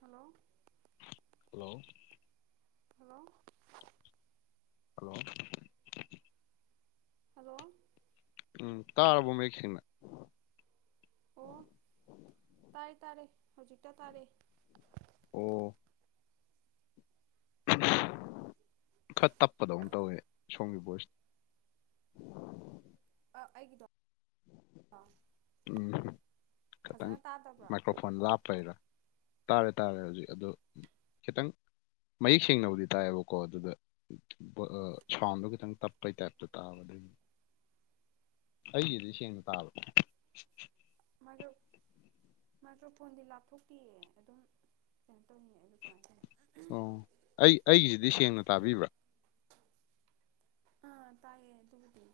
hello [inaudible] hello [inaudible] hello ꯎꯝ ꯇꯥꯔꯕ ꯃꯌ°ꯛꯁ°ꯡꯅ ꯑꯣ ꯇꯥꯏ ꯇꯥꯔꯦ ꯍꯧꯖꯤꯛꯇ ꯇꯥꯔꯦ ꯑꯣ [unintelligible] ꯈꯔ ꯇꯞꯄꯗꯧꯅ ꯇꯧꯋꯦ ꯁꯣꯝꯒꯤ ꯚꯣꯏꯁꯁꯦ ꯑꯥ ꯑꯩꯒꯤꯗꯣ ꯑꯥ ꯎꯝ ꯐꯖꯅ ꯇꯥꯗꯕ꯭ꯔꯣ ꯐꯣꯟ ꯂꯥꯞꯄꯩꯔꯥ ꯇꯥꯔꯦ ꯇꯥꯔꯦ ꯍꯧꯖꯤꯛ ꯑꯗꯨ ꯈꯤꯇꯪ ꯃꯌꯦꯛ ꯁꯦꯡꯅꯕꯨꯗꯤ ꯇꯥꯏꯌꯦꯕꯀꯣ ꯑꯗꯨꯗ ꯁꯥꯎꯟꯗꯣ ꯈꯤꯇꯪ ꯇꯞꯄꯩ ꯇꯥꯏꯞꯇ ꯇꯥꯕꯗ [inaudible] ꯑꯩꯒꯤꯗꯤ ꯁꯦꯡꯅ ꯇꯥꯕꯣ ꯃꯗꯨ ꯃꯥꯗꯣ ꯐꯣꯟꯗꯤ ꯂꯥꯞꯊꯣꯛꯇꯦꯑꯦ ꯑꯗꯨꯝ ꯀꯩꯅꯣ ꯇꯧꯅꯤꯡꯑ ꯑꯗꯨ ꯀꯃꯥꯏꯅ ꯇꯧꯅꯤ ꯑꯣ ꯑꯩ ꯑꯩꯒꯤꯁꯤꯗꯤ ꯁꯦꯡꯅ ꯇꯥꯕꯤꯕ꯭ꯔꯥ ꯑꯥ ꯇꯥꯏꯌꯦ ꯑꯥꯗꯨꯕꯨꯗꯤ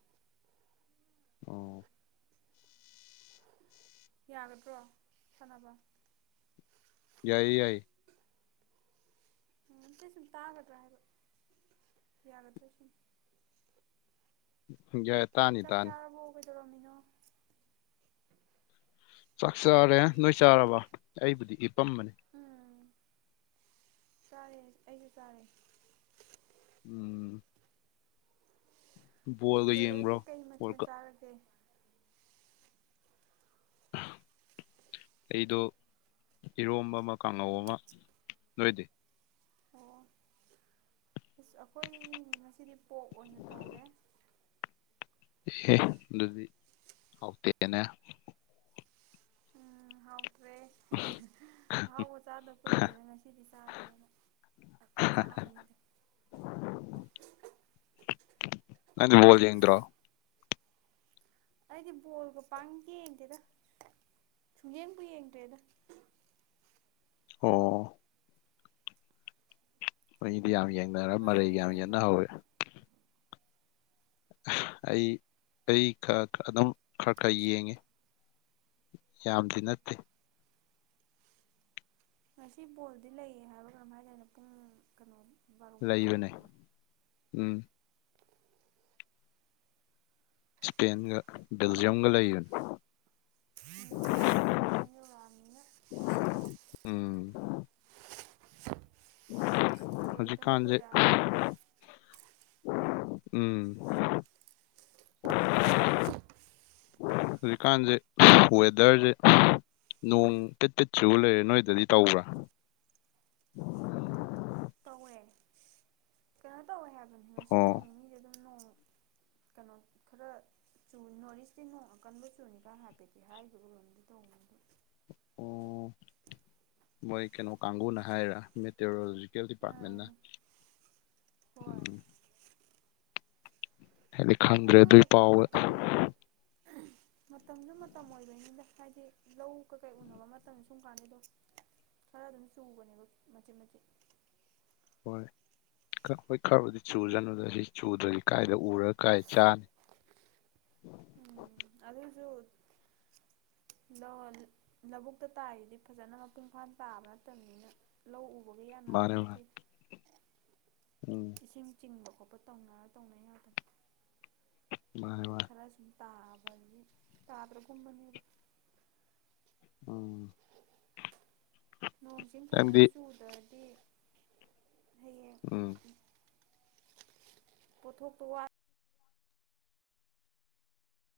ꯑꯣ ꯌꯥꯒꯗ꯭ꯔꯣ ꯁꯥꯟꯅꯕ ꯌꯥꯏꯌꯦ ꯌꯥꯏ ꯎꯝ ꯑꯝꯇꯩ ꯁꯨꯝ ꯇꯥꯒꯗ꯭ꯔꯥ ꯍꯥꯏꯕ ꯌꯥꯒꯗ꯭ꯔꯥ ꯁꯨꯝ ꯌꯥ ꯆꯥꯛ ꯆꯥꯔꯕꯣ ꯀꯩꯗꯧꯔꯝꯃꯤꯅꯣ ꯆꯥꯛ ꯆꯥꯔꯦ ꯅꯣꯏ ꯆꯥꯔꯕꯣ ꯑꯩꯕꯨꯗꯤ ꯍꯤꯞꯄꯝꯕꯅꯦ ꯎꯝ ꯆꯥꯔꯦ ꯑꯩꯗꯤ ꯆꯥꯔꯦ [inaudible] ꯕꯣꯜꯒ ꯕꯗꯔꯗꯤ ꯌꯦꯡꯕ꯭ꯔꯣ ꯀꯩ ꯃꯊꯦꯜ ꯕꯣꯜꯒ ꯆꯥꯔꯒꯦ ꯑꯩꯗꯣ ꯏꯔꯣꯝꯕ ꯑꯃ ꯀꯥꯡꯉꯧ ꯑꯃ ꯅꯣꯏꯗꯤ ꯑꯣ ꯑꯁ ꯑꯩꯈꯣꯏ ꯉꯁꯤꯗꯤ ꯄꯣꯛ ꯑꯣꯏꯅ ꯇꯧꯔꯦ ꯑꯦꯍꯦ ꯑꯗꯨꯗꯤ ꯍꯥꯎꯇꯦꯅꯦ ꯎꯝ ꯍꯥꯎꯇ꯭ꯔꯦ ꯑꯍꯥꯎꯕ ꯆꯥꯗꯕ ꯀꯨꯏꯔꯦꯅ ꯉꯁꯤꯗꯤ ꯆꯥꯒꯦꯅ ꯑ ꯆꯥ ꯃꯅꯤꯗ ꯅꯪꯗꯤ ꯕꯣꯜ ꯌꯦꯡꯗ꯭ꯔꯣ ꯑꯩꯗꯤ ꯕꯣꯜꯒ ꯄꯥꯡ ꯌꯦꯡꯗꯦꯗ ꯁꯨꯡꯌꯦꯡꯕꯨ ꯌꯦꯡꯗ꯭ꯔꯦꯗ ꯑꯣ ꯃꯤꯗꯤ ꯌꯥꯝ ꯌꯦꯡꯅꯔꯦ ꯕ꯭ꯔꯗꯔꯗꯤ ꯃꯔꯩꯒ ꯌꯥꯝ ꯌꯦꯡꯕ꯭ꯔꯣ ꯌꯦꯡꯅꯍꯧꯋꯦ ꯑꯩ ꯑꯩ ꯈ ꯑꯗꯨꯝ ꯈꯔ ꯈꯔ ꯌꯦꯡꯉꯦ ꯌꯥꯝꯗꯤ ꯅꯠꯇꯦ ꯉꯁꯤ ꯕꯣꯜꯗꯤ ꯂꯩꯌꯦ ꯍꯥꯏꯕ ꯀꯔꯝ ꯍꯥꯏ ꯇꯅꯣ ꯄꯨꯡ ꯀꯩꯅꯣ ꯕꯥꯔꯣ ꯃꯈꯥꯏ ꯂꯩꯕꯅꯦ ꯍꯥꯏꯕ꯭ꯔꯥꯅꯣ ꯎꯝ ꯏꯁꯄꯦꯟꯒ ꯀ꯭ꯋꯥꯇꯔ ꯕꯦꯜꯖꯤꯌꯝꯒ ꯂꯩꯕꯅꯤ ꯀꯋ꯭ ꯇꯔ ꯐꯥꯏꯅꯦꯜ ꯌꯧꯔꯛꯑꯥꯅꯥ ꯎꯝ ꯂꯣꯏꯗꯕ ꯍꯧꯖꯤꯛꯀꯥꯟꯁꯦ ꯀꯨꯏꯔꯛꯑꯔꯣꯏ ꯎꯝ [unintelligible] ꯍꯧꯖꯤꯛꯀꯥꯟꯁꯦ ꯋꯦꯗꯔꯁꯦ ꯅꯣꯡ ꯄꯤꯠ ꯄꯤꯠ ꯆꯨ ꯂꯩꯔꯦ ꯅꯣꯏꯗꯗꯤ ꯇꯧꯕ꯭ꯔꯥ [inaudible] ꯇꯧꯋꯦ ꯀꯩꯅꯣ ꯇꯧꯋꯦ ꯍꯥꯏꯕꯅꯦ ꯉꯁꯤ ꯅꯣꯡ ꯑꯣ ꯅꯤꯗ ꯑꯗꯨꯝ ꯅꯣꯡ ꯀꯩꯅꯣ ꯈꯔ ꯆꯨ ꯅꯣꯔꯠ ꯏꯁꯇꯤ ꯅꯣꯡ ꯑꯀꯟꯕ ꯆꯨꯅꯤꯒ ꯍꯥꯏꯐꯦꯠꯇꯤ ꯍꯥꯏꯈꯤꯕ ꯔꯣꯝꯗꯤ ꯇꯧꯕꯅꯤꯗꯣ ꯑꯣ ꯃꯣꯏ ꯀꯩꯅꯣ ꯀꯥꯒꯨꯅ ꯍꯥꯏꯔ ꯃꯤꯠ ꯇꯦꯔꯣꯂꯣꯖꯤꯀꯦꯜ ꯗꯤꯄꯥꯔꯠꯃꯦꯟꯅ ꯑꯥ ꯎꯝ ꯍꯣꯏ ꯍꯥꯏꯗꯤ ꯈꯪꯗ꯭ꯔꯦ ꯑꯗꯨ ꯑꯗꯨꯏ ꯄꯥꯎꯕ ꯃꯇꯝ ꯃꯇꯝꯁꯨ ꯃꯇꯝ ꯑꯣꯏꯕꯣꯏꯅꯤꯗ ꯍꯥꯏꯗꯤ ꯂꯧ ꯀꯩꯀꯩ ꯎꯅꯕ ꯃꯇꯝ ꯁꯨꯝ ꯀꯥꯟꯁꯤꯗꯨꯝ ꯈꯔ ꯑꯗꯨꯝ ꯆꯨꯕꯅꯦꯕ ꯃꯆꯤꯠ ꯃꯆꯤꯠ ꯍꯣꯏ ꯍꯣꯏ ꯈꯔꯕꯨꯗꯤ ꯆꯨꯖꯅꯨꯗ ꯁꯤ ꯆꯨꯗ꯭ꯔꯗꯤ ꯀꯥꯏꯗ ꯎꯔꯒ ꯀꯥꯏ ꯆꯥꯅꯤ ꯑꯗꯨꯁꯨ ꯂꯧ ꯂꯧꯕꯨꯛꯇ ꯇꯥꯔꯤꯗꯤ ꯐꯖꯅ ꯃꯄꯨꯡ ꯐꯥꯅ ꯇꯥꯕ ꯅꯠꯇꯕꯅꯤꯅ ꯂꯧ ꯎꯕꯒ ꯌꯥꯟꯅꯕ ꯃꯥꯅꯦ ꯃꯥꯅꯦ ꯅꯠꯇꯦ ꯎꯝ ꯏꯁꯤꯡ ꯆꯤꯡꯕ ꯈꯣꯠꯄ ꯇꯧꯅꯔ ꯇꯧꯅꯩ ꯉꯥꯛꯇꯅꯦ ꯃꯥꯅꯦ ꯃꯥꯅꯦ ꯈꯔ ꯁꯨꯝ ꯇꯥꯕꯒꯤ ꯇꯥꯕ꯭ꯔꯥꯒꯨꯝꯕꯅꯦꯕ ꯎꯝ ꯅꯣꯡꯆꯤꯡ ꯐꯖꯅ ꯅꯪꯗꯤ ꯆꯨꯗ꯭ꯔꯗꯤ ꯍꯌꯦꯡ ꯎꯝ ꯄꯣꯊꯣꯛꯇꯣ ꯋꯥꯠ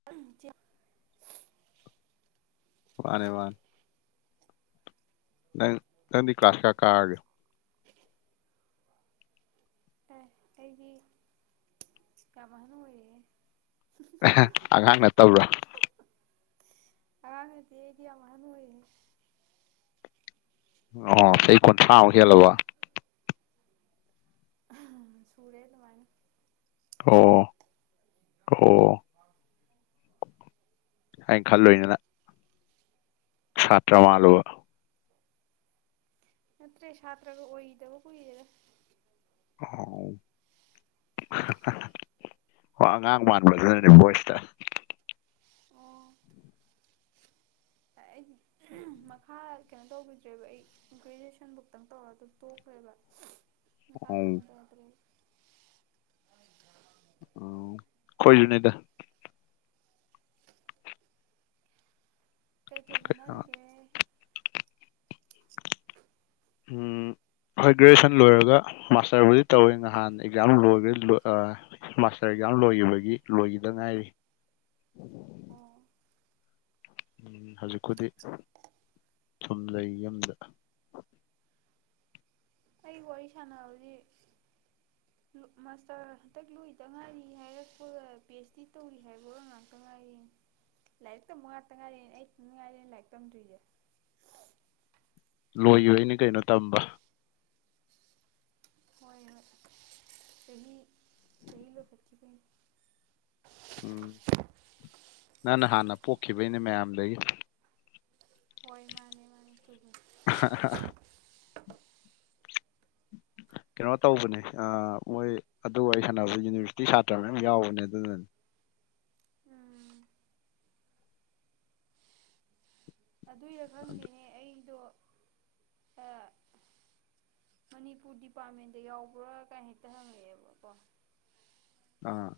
[unintelligible] ꯃꯥꯅꯦ ꯃꯥꯅꯦ ꯅꯪ ꯅꯪꯗꯤ ꯀ꯭ꯂꯥꯁ ꯀꯌꯥ ꯀꯥꯔꯒꯦ ꯑꯩꯗꯤ ꯌꯥꯝ ꯑꯍꯟ ꯑꯣꯏꯔꯦꯍꯦ [unintelligible] ꯑꯉꯥꯡ ꯅꯇꯕꯔꯣ ꯑꯉꯥꯡ ꯅꯠꯇꯦꯍꯦ ꯑꯩꯗꯤ ꯌꯥꯝ ꯑꯍꯟ ꯑꯣꯏꯔꯦ ꯑꯣ ꯆꯍꯤ ꯀꯨꯟꯊ꯭ꯔꯥ ꯃꯨꯛ ꯍꯦꯜꯂꯕꯣ ꯎꯝ ꯁꯨꯔꯦ ꯑꯗꯨꯃꯥꯏꯅ ꯑꯣ ꯑꯣ ꯑꯩꯅ ꯈꯜꯂꯨꯏꯅꯤꯅ ꯁꯥꯇ꯭ꯔ ꯃꯥꯜꯂꯨꯕ ꯅꯠꯇ꯭ꯔꯦ ꯁꯥꯇ꯭ꯔꯒ ꯑꯣꯏꯒꯤꯗꯕ ꯀꯨꯏꯔꯦꯗ ꯑꯍꯥꯎ ꯋꯥ ꯑꯉꯥꯡ ꯃꯥꯟꯕꯗꯨꯅꯅꯦ ꯚꯣꯏꯁꯇ ꯑꯩꯗꯤ ꯃꯈꯥ ꯀꯩꯅꯣ ꯇꯧꯒꯤꯗ꯭ꯔꯦꯕ ꯑꯩ ꯒ꯭ꯔꯦꯖ꯭ꯋꯦꯁꯟ ꯕꯧꯇꯪ ꯇꯧꯔ ꯑꯗꯨꯝ ꯇꯣꯛꯈ꯭ꯔꯦꯕ ꯃꯈꯥ ꯎꯝ ꯇꯝꯗꯗ꯭ꯔꯦꯕ ꯑꯣ ꯑꯩꯈꯣꯏꯖꯨꯅꯤꯗ ꯀꯩ ꯀꯩ ꯑ ꯍꯣꯠꯅꯔꯤꯒꯦ ꯎꯝ ꯍꯣꯏ ꯒ꯭ꯔꯦꯖꯨꯑꯦꯁꯟ ꯂꯣꯏꯔꯒ ꯃꯥꯁꯇꯔꯕꯨꯗꯤ ꯇꯧꯋꯦ ꯅꯍꯥꯟ ꯑꯦꯛꯖꯥꯝ ꯂꯣꯏꯈ꯭ꯔꯦ ꯂꯣꯏ ꯑ ꯃꯥꯁꯇꯔ ꯑꯦꯛꯖꯝ ꯂꯣꯏꯈꯤꯕꯒꯤ ꯂꯣꯏꯈꯤꯗ ꯉꯥꯏꯔꯤ [inaudible] ꯎꯝ ꯍꯧꯖꯤꯛꯄꯨꯗꯤ ꯁꯨꯝ ꯂꯩ ꯌꯨꯝꯗ ꯑꯩ ꯋꯥꯔꯤ ꯁꯥꯟꯅꯕ [unintelligible] ꯃꯥꯁꯇꯔ ꯍꯟꯇꯛ ꯂꯣꯏꯗ ꯉꯥꯏꯔꯤ ꯍꯥꯏꯔꯛꯄ ꯄꯤ ꯑꯩꯆ ꯗꯤ ꯇꯧꯔꯤ ꯍꯥꯏꯕ ꯉꯥꯛꯇ ꯉꯥꯏꯔꯦ ꯂꯥꯏꯔꯤꯛ ꯇꯝꯕ ꯉꯥꯛꯇ ꯉꯥꯏꯔꯦꯅꯦ ꯑꯩ ꯏꯊꯟ ꯉꯥꯏꯔꯦ ꯂꯥꯏꯔꯤꯛ ꯇꯝꯗ꯭ꯔꯤꯁꯦ ꯂꯣꯏꯒꯤꯕꯩꯅꯦ ꯀꯩꯅꯣ ꯇꯝꯕ ꯍꯣꯏ ꯍꯣꯏ ꯆꯍꯤ ꯆꯍꯤ ꯂꯣꯏꯈꯠꯈꯤꯕꯩꯅꯤ ꯎꯝ ꯅꯪꯅ ꯍꯥꯟꯅ ꯄꯣꯛꯈꯤꯕꯩꯅꯦ ꯃꯌꯥꯝꯗꯒꯤ ꯍꯣꯏ ꯃꯥꯅꯦ ꯃꯥꯅꯦ ꯆꯨꯝꯃꯦ ꯍꯥ [unintelligible] ꯀꯩꯅꯣ ꯇꯧꯕꯅꯦ ꯑ ꯃꯣꯏ ꯑꯗꯨ ꯋꯥꯔꯤ ꯁꯥꯟꯅꯕ ꯌꯨꯅꯤꯚꯔꯁꯤꯇꯤ ꯁꯥꯇ꯭ꯔ ꯃꯌꯥꯝ ꯌꯥꯎꯕꯅꯦ ꯑꯗꯨꯅꯅꯤ ꯎꯝ ꯑꯗꯨꯏꯔꯥ ꯈꯪꯗꯦꯅꯦ ꯑꯩꯗꯣ ꯑ ꯃꯅꯤꯄꯨꯔ ꯗꯤꯄꯥꯔꯠꯃꯦꯟꯗ ꯌꯥꯎꯕ꯭ꯔꯥ ꯀꯥꯏ ꯍꯦꯛꯇ ꯍꯪꯉꯛꯑꯦꯕꯀꯣ ꯑꯥ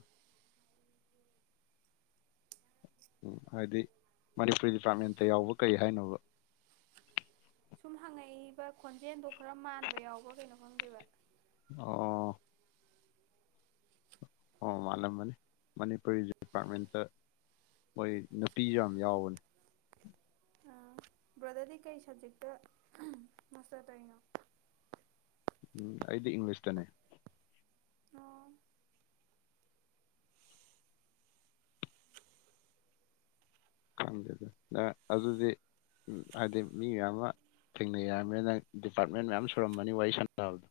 ꯎꯝ ꯍꯥꯏꯗꯤ ꯃꯅꯤꯄꯨꯔꯤ ꯗꯤꯄꯥ꯭ꯔꯠꯃꯦꯟꯇ ꯌꯥꯎꯕ ꯀꯩ ꯍꯥꯏꯅꯣꯕ ꯁꯨꯝ ꯍꯪꯉꯛꯏꯕ ꯈꯣꯟꯖꯦꯟꯗꯣ ꯈꯔ ꯃꯥꯟꯕ ꯌꯥꯎꯕ꯭ꯔꯥ ꯀꯩꯅꯣ ꯈꯪꯗꯦꯕ ꯑꯣ ꯑꯣ ꯑꯣ ꯃꯥꯜꯂꯝꯃꯅꯤ ꯃꯅꯤꯄꯨꯔꯤ ꯗꯤꯄꯥ꯭ꯔꯠꯃꯦꯟꯇ ꯃꯣꯏ ꯅꯨꯄꯤꯁꯨ ꯌꯥꯝ ꯌꯥꯎꯕꯅꯤ ꯕ꯭ꯔꯗꯔꯗꯤ ꯀꯩ ꯁꯕꯖꯦꯛꯇ ꯃꯥꯁꯇꯔ ꯇꯔꯤꯅꯣ ꯎꯝ ꯑꯩꯗꯤ ꯏꯪꯂꯤꯁꯇꯅꯦ ꯑꯣ ꯈꯪꯗꯦꯗ ꯅꯪ ꯑꯗꯨꯗꯤ ꯎꯝ ꯍꯥꯏꯗꯤ ꯃꯤ ꯃꯌꯥꯝ ꯑꯃ ꯊꯦꯡꯅꯩ ꯍꯥꯏꯕꯅꯤꯅ ꯅꯪ ꯗꯤꯄꯥ꯭ꯔꯠꯃꯦꯟ ꯃꯌꯥꯝ ꯁꯨꯔꯝꯃꯅꯤ ꯋꯥꯔꯤ ꯁꯥꯟꯅꯕꯗꯣ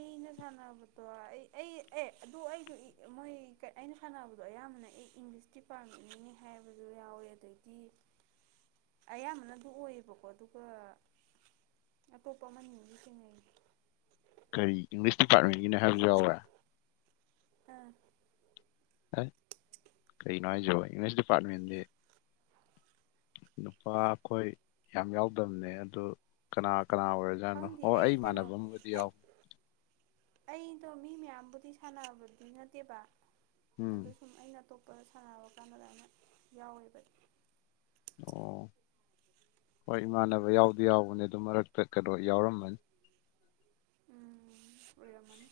ꯑꯩꯅ ꯁꯥꯟꯅꯕꯗꯣ ꯑꯩ ꯑꯩ ꯑꯦ ꯑꯗꯨ ꯑꯩꯗꯣ ꯃꯣꯏ ꯑꯩꯅ ꯁꯥꯟꯅꯕꯗꯣ ꯑꯌꯥꯝꯕꯅ ꯑꯩ ꯏꯪꯂꯤꯁ ꯗꯤꯄꯥ꯭ꯔꯠꯃꯦꯟꯒꯤꯅꯤ ꯍꯥꯏꯕꯖꯨ ꯌꯥꯎꯋꯦ ꯑꯗꯩꯗꯤ ꯑꯌꯥꯝꯕꯅ ꯑꯗꯨ ꯑꯣꯏꯌꯦꯕꯀꯣ ꯑꯗꯨꯒ ꯑꯇꯣꯞꯄ ꯑꯃꯅꯤ ꯑꯃꯖꯨ ꯊꯦꯡꯅꯩꯌꯦ ꯀꯔꯤ ꯏꯪꯂꯤꯁ ꯗꯤꯄꯥ꯭ꯔꯠꯃꯦꯟꯒꯤꯅꯤ ꯍꯥꯏꯕꯁꯨ ꯌꯥꯎꯋꯦ ꯑꯥ ꯀꯩꯩꯅꯣ ꯍꯥꯏꯖꯤꯕꯣ ꯏꯪꯂꯤꯁ ꯗꯤꯄꯥ꯭ꯔꯠꯃꯦꯟꯗꯤ ꯅꯨꯄꯥ ꯑꯩꯈꯣꯏ ꯌꯥꯝ ꯌꯥꯎꯗꯕꯅꯦ ꯑꯗꯨ ꯀꯅꯥ ꯀꯅꯥ ꯑꯣꯏꯔ ꯈꯪꯗꯦ ꯑꯩ ꯀꯩꯅꯣ ꯑꯩ ꯑꯩꯗꯣ ꯃꯤ ꯃꯌꯥꯝꯕꯨꯗꯤ ꯁꯥꯟꯅꯕꯗꯤ ꯅꯠꯇꯦꯕ ꯑꯗꯨ ꯎꯝ ꯁꯨꯝ ꯑꯩꯅ ꯑꯇꯣꯞꯄꯗ ꯁꯥꯟꯅꯕ ꯀꯥꯟꯗ ꯑꯗꯥꯏꯅ ꯌꯥꯎꯋꯦꯕ ꯑꯣ ꯍꯣꯏ ꯏꯃꯥꯟꯅꯕ ꯌꯥꯎꯗꯤ ꯌꯥꯎꯕꯅꯦ ꯑꯗꯨꯝ ꯃꯔꯛꯇ ꯀꯩꯅꯣ ꯌꯥꯎꯔꯝꯃꯅꯤ ꯎꯝ ꯑꯣꯏꯔꯝꯃꯅꯤ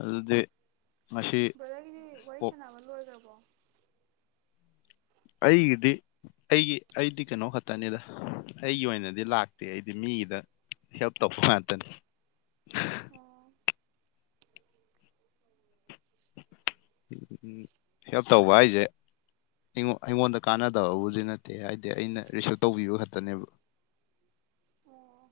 ꯑꯗꯨꯗꯤ ꯉꯁꯤ ꯕ꯭ꯔꯗꯔꯒꯤꯗꯤ ꯄꯣꯞ ꯋꯥꯔꯤ ꯁꯥꯟꯅꯕ ꯂꯣꯏꯒ꯭ꯔꯕꯣ ꯑꯩꯒꯤꯗꯤ ꯑꯩꯒꯤ ꯑꯩꯗꯤ ꯀꯩꯅꯣ ꯈꯛꯇꯅꯤꯗ ꯑꯩꯒꯤ ꯑꯣꯏꯅꯗꯤ ꯂꯥꯛꯇꯦ ꯑꯩꯗꯤ ꯃꯤꯒꯤꯗ ꯍꯦꯕ ꯇꯞ ꯃꯥ ꯇ ꯍ [inaudible] ꯎ ꯍꯦꯜꯞ ꯇꯧꯕ ꯑꯩꯁꯦ ꯑꯩꯉ ꯑꯩꯉꯣꯟꯗ ꯀꯥꯟꯅꯗꯕꯕꯨꯖꯤ ꯅꯠꯇꯦ ꯍꯥꯏꯗꯤ ꯑꯩꯅ ꯔꯤꯁꯞ ꯇꯧꯕꯤꯕ ꯈꯛꯇꯅꯦꯕ ꯑꯣ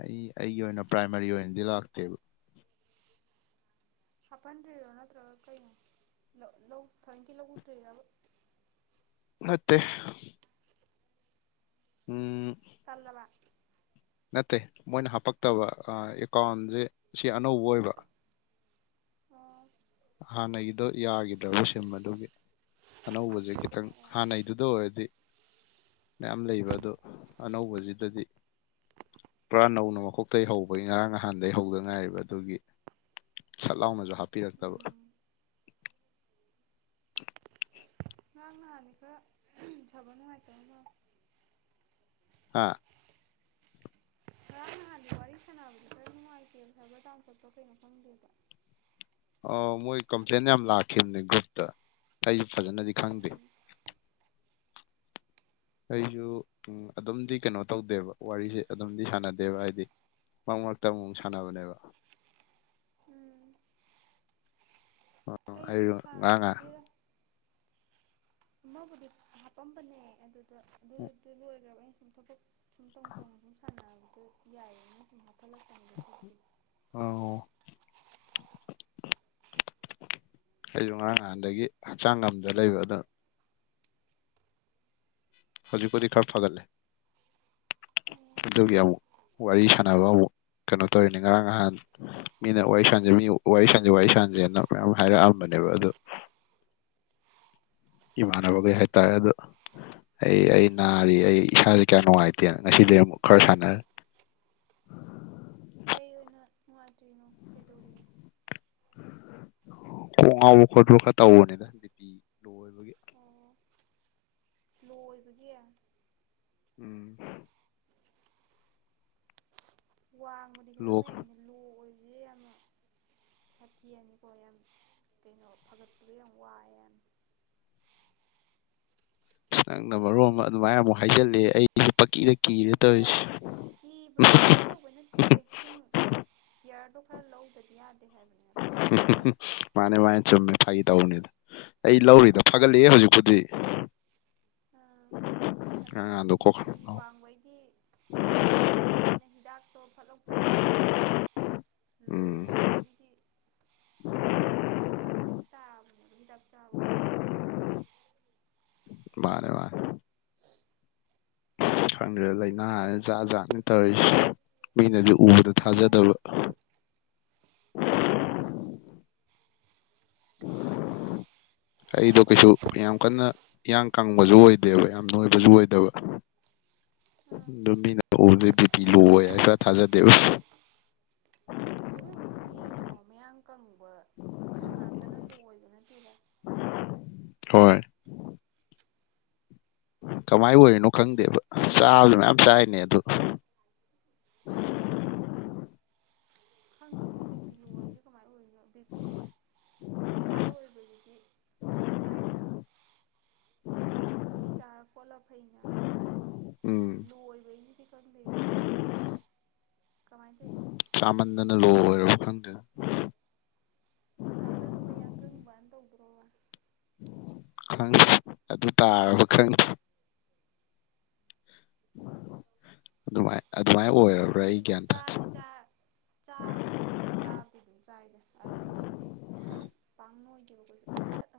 ꯑꯩ ꯑꯩꯒꯤ ꯑꯣꯏꯅ ꯄ꯭ꯔꯥꯏꯃꯥꯔꯤ ꯑꯣꯏꯅꯗꯤ ꯂꯥꯛꯇꯦꯕ ꯍꯥꯞꯍꯟꯗ꯭ꯔꯤꯔ ꯅꯠꯇ꯭ꯔꯒ ꯀꯩꯅꯣ ꯊꯦꯟꯒꯤ ꯂꯧ ꯎꯗ꯭ꯔꯤꯔ ꯃꯦ ꯎꯝ ꯇꯜꯂꯕ ꯅꯠꯇꯦ ꯃꯣꯏꯅ ꯍꯥꯞꯄꯛꯇꯕ ꯑ ꯑꯦꯀꯥ꯭ꯎꯟꯖꯦ ꯁꯤ ꯑꯅꯧꯕ ꯑꯣꯏꯕ ꯑꯣ ꯑꯣ ꯍꯥꯟꯅꯒꯤꯗꯣ ꯌꯥꯒꯤꯗ꯭ꯔꯕ ꯁꯤꯝ ꯑꯗꯨꯒꯤ ꯑꯅꯧꯕꯖꯦ ꯈꯤꯇꯪ ꯑꯣ ꯍꯥꯟꯅꯩꯗꯨꯗ ꯑꯣꯏꯔꯗꯤ ꯃꯌꯥꯝ ꯂꯩꯕ ꯑꯗꯣ ꯑꯅꯧꯕꯖꯤꯗꯗꯤ ꯄꯨꯔꯥ ꯅꯧꯅ ꯃꯀꯣꯛꯇꯩ ꯍꯧꯕꯒꯤ ꯉꯔꯥꯡ ꯅꯍꯥꯟꯗꯒꯤ ꯍꯧꯗ ꯉꯥꯏꯔꯤꯕ ꯑꯗꯨꯒꯤ ꯁꯠ ꯂꯥꯎꯅꯁꯨ ꯍꯥꯞꯄꯤꯔꯛꯇꯕ ꯎꯝ ꯉꯔꯥꯡ ꯅꯍꯥꯟꯅꯤ ꯈꯔ ꯁꯥꯕ ꯅꯨꯡꯉꯥꯏꯇꯕ ꯃꯥꯜꯂꯤ ꯍꯥ ꯉꯔꯥꯡ ꯅꯍꯥꯟꯒꯤ ꯋꯥꯔꯤ ꯁꯥꯟꯅꯕꯁ ꯈꯔ ꯅꯨꯡꯉꯥꯏꯇꯦ ꯍꯥꯏꯕ ꯇꯥ ꯈꯣꯠꯇꯣ ꯀꯩꯅꯣ ꯐꯪꯗꯦꯕ ꯑ ꯃꯣꯏ ꯀꯝꯄ꯭ꯂꯦꯟ ꯌꯥꯝ ꯂꯥꯛꯈꯤꯕꯅꯦ ꯒ꯭ꯔꯨꯞꯇ ꯑꯩꯁꯨ ꯐꯖꯅꯗꯤ ꯈꯪꯗꯦ ꯎꯝ [inaudible] ꯑꯩꯁꯨ ꯎꯝ ꯑꯗꯨꯝꯗꯤ ꯀꯩꯅꯣ ꯇꯧꯗꯦꯕ ꯋꯥꯔꯤꯁꯦ ꯑꯗꯨꯝꯗꯤ ꯁꯥꯟꯅꯗꯦꯕ ꯍꯥꯏꯗꯤ ꯃꯛ ꯃꯔꯛꯇ ꯑꯃꯨꯛ ꯁꯥꯟꯅꯕꯅꯦꯕ ꯎꯝ ꯑꯩꯁꯨ ꯉꯔꯥꯡ ꯉꯍꯥꯟ ꯁꯥꯟꯅꯗꯦꯗ ꯑꯃꯕꯨꯗꯤ ꯍꯥꯄꯝꯕꯅꯦ ꯑꯗꯨꯗ ꯑꯗꯨꯗꯨ ꯂꯣꯏꯈ꯭ꯔꯕ ꯑꯩꯅ ꯁꯨꯝ ꯊꯕꯛ ꯁꯨꯝ ꯇꯧ ꯇꯧꯅ ꯁꯨꯝ ꯁꯥꯟꯅꯕꯗꯣ ꯌꯥꯏꯌꯦꯅ ꯁꯨꯝ ꯋꯥꯐꯠꯂꯛꯛꯇꯗꯁꯨ ꯑꯗꯨ ꯑ ꯑꯩꯁꯨ ꯉꯔꯥꯡ ꯅꯍꯥꯟꯗꯒꯤ ꯍꯛꯆꯥꯡ ꯑꯃꯗ ꯂꯩꯕ ꯑꯗꯨꯣ ꯍꯧꯖꯤꯛ ꯀꯖꯤꯗꯤ ꯈꯔ ꯐꯒꯠꯂꯦ ꯑꯣ ꯑꯗꯨꯒꯤ ꯑꯃꯨꯛ ꯋꯥꯔꯤ ꯁꯥꯟꯅꯕ ꯑꯃꯨꯛ ꯀꯩꯅꯣ ꯇꯧꯔꯤꯅꯤ ꯉꯔꯥꯡ ꯅꯍꯥꯟ ꯃꯤꯅ ꯋꯥꯔꯤ ꯁꯥꯟꯖꯦ ꯃꯤ ꯋꯥꯔꯤ ꯁꯥꯟꯖꯦ ꯋꯥꯔꯤ ꯁꯥꯟꯖꯦꯅ ꯃꯌꯥꯝ ꯍꯥꯏꯔꯛꯑꯝꯕꯅꯦꯕ ꯑꯗꯨꯣ ꯏꯃꯥꯟ ꯑꯣꯏꯒꯩ ꯍꯥꯏꯇꯥꯔꯦ ꯑꯗꯨ ꯑꯩ ꯑꯩ ꯅꯥꯔꯤ ꯑꯩ ꯏꯁꯥꯁꯦ ꯀꯌꯥ ꯅꯨꯡꯉꯥꯏꯇꯦꯅ ꯉꯁꯤꯗꯤ ꯑꯃꯨꯛ ꯈꯔ ꯁꯥꯟꯅꯔ ꯀꯩ ꯑꯣꯏꯅ ꯅꯨꯡꯉꯥꯏꯇ꯭ꯔꯤꯅꯣ ꯀꯩꯗꯧꯔꯤ ꯥꯎ ꯈꯠ꯭ꯔ ꯈ ꯇꯕꯅꯤꯗ ꯕꯤ ꯂꯣꯣꯏꯕꯒꯤ ꯀꯣꯏꯕꯒꯤ ꯎꯝ ꯋꯥꯡꯕꯗꯤ ꯂꯣ ꯈꯔ ꯃꯌꯥꯝꯅꯤ ꯂꯣ ꯑꯣꯏꯁꯦ ꯌꯥꯝꯅ ꯊꯈꯤꯤꯔꯅꯤꯀꯣ ꯌꯥꯝ ꯀꯩꯅꯣ ꯐꯒꯠꯄꯗꯣ ꯌꯥꯝ ꯋꯥꯏꯑꯦ ꯌꯥꯝ ꯑꯁ ꯅꯪꯅ ꯃꯔꯣ ꯑꯃ ꯑꯗꯨꯃꯥꯏꯅ ꯑꯃꯨꯛ ꯍꯥꯏꯖꯜꯂꯦ ꯑꯩꯁꯨ ꯄꯀꯤꯗ ꯀꯤꯔꯦ ꯅꯠꯇꯦ ꯇꯧꯔꯤꯁꯦ ꯀꯤꯕ ꯀꯩꯅꯣ ꯇꯧꯕ ꯅꯠꯇꯦꯍꯦ ꯁꯨꯝ ꯏꯌꯥꯔꯗꯣ ꯈꯔ ꯂꯧꯕꯗꯤ ꯌꯥꯗꯦ ꯍꯥꯏꯕꯅꯦꯕ [unintelligible] ꯃꯥꯅꯦ ꯃꯥꯅꯦ ꯆꯨꯝꯃꯦ ꯐꯩ ꯇꯧꯕꯅꯤ ꯑꯩ ꯂꯧꯔꯤꯗ ꯐꯒꯠꯂꯛꯑꯦ ꯍꯧꯖꯤꯛꯄꯨꯗꯤ ꯑꯥ ꯎ ꯑꯗꯨꯅ ꯍꯥꯏꯗꯤ ꯕꯤꯇꯤ ꯋꯥꯡꯕꯩꯗꯤ ꯋꯥꯡꯉꯦ ꯈꯣꯠꯂꯦꯅ ꯍꯤꯗꯥꯛꯇꯣ ꯐꯠꯂꯧ ꯆꯥꯥꯁꯟꯅꯤꯉꯏꯗꯅ ꯂꯣ ꯎꯝ ꯑꯣꯏꯕꯒꯤꯗꯤ ꯐꯇ ꯆꯥꯕꯅꯤ ꯍꯤꯗꯥꯞ ꯆꯥꯕꯒꯣꯄ ꯇꯣ ꯔꯦ ꯔꯦ ꯈꯪꯗ꯭ꯔꯦ ꯂꯥꯏꯅꯥ ꯍꯥꯏꯔ ꯖꯥꯠ ꯖꯥꯠꯅꯦ ꯇꯧꯔꯤꯁꯦ ꯃꯤꯅꯗꯤ ꯎꯕꯗ ꯃꯥꯅꯤ ꯊꯥꯖꯗꯕ [unintelligible] ꯑꯩꯗꯣ ꯀꯩꯁꯨ ꯌꯥꯝ ꯀꯟꯅ ꯏꯌꯥꯡ ꯀꯪꯕꯁꯨ ꯑꯣꯏꯗꯦꯕ ꯌꯥꯝ ꯅꯣꯏꯕꯁꯨ ꯑꯣꯏꯗꯕ ꯑꯥ ꯑꯗꯨꯝ ꯃꯤꯅ ꯎꯕꯗ ꯑꯩ ꯕꯤ ꯄꯤ ꯂꯣ ꯑꯣꯏ ꯍꯥꯏꯕꯗ ꯊꯥꯖꯗꯦꯕ ꯑꯗꯨꯕꯨꯗꯤ ꯃꯤꯗꯣ ꯃꯌꯥꯡ ꯀꯪꯕ ꯉꯥꯛꯇꯅ ꯂꯣ ꯑꯣꯏꯕ ꯅꯠꯇꯦꯗ ꯍꯣꯏ ꯀꯃꯥꯏ ꯑꯣꯏꯔꯤꯅꯣ ꯈꯪꯗꯦꯕ ꯆꯥꯕꯁꯨ ꯃꯌꯥꯝ ꯆꯥꯏꯔꯤꯅꯦ ꯑꯗꯨ ꯈꯪꯗꯦꯕꯣ ꯕꯤ ꯄꯤ ꯂꯣ ꯑꯣꯏꯔꯤꯁꯦ ꯀꯃꯥꯏꯅ ꯑꯣꯏꯔꯤꯅꯣ ꯕꯤ ꯄꯤ ꯍꯥꯏ ꯑꯣꯏꯕꯗꯨꯗꯤ ꯃꯥꯒꯤ ꯒꯨꯂꯤ ꯆꯥꯔ ꯈꯣꯠꯂꯒ ꯐꯩꯩꯅ ꯎꯝ ꯂꯣꯏꯕꯩꯅꯤ ꯀꯪꯗꯅꯤ ꯀꯃꯥꯏꯗꯅꯦ ꯆꯥꯃꯟꯗꯅ ꯂꯣ ꯑꯣꯏꯔꯕ ꯈꯪꯗꯦ ꯆꯥꯒꯟꯕ ꯌꯥꯡꯒꯪꯕꯅ ꯇꯧꯗ꯭ꯔꯣ ꯈꯪꯦ ꯑꯗꯨ ꯇꯥꯔꯕ ꯈꯪꯗꯦ ꯑꯗꯨꯃꯥꯏ ꯑꯗꯨꯃꯥꯏꯅ ꯑꯣꯏꯔꯕ꯭ꯔꯥ ꯑꯩ ꯒ꯭ꯌꯥꯟꯇ ꯗꯤ ꯆ ꯆꯥꯕꯁꯦ ꯑꯗꯨꯝ ꯆꯥꯕꯗꯤ ꯑꯗꯨꯝ ꯆꯥꯏꯅꯦ ꯑꯗ ꯅꯣꯏꯕꯨꯗꯤ ꯄꯥꯡꯅ ꯑꯣꯏꯗꯤꯑꯣ [unintelligible]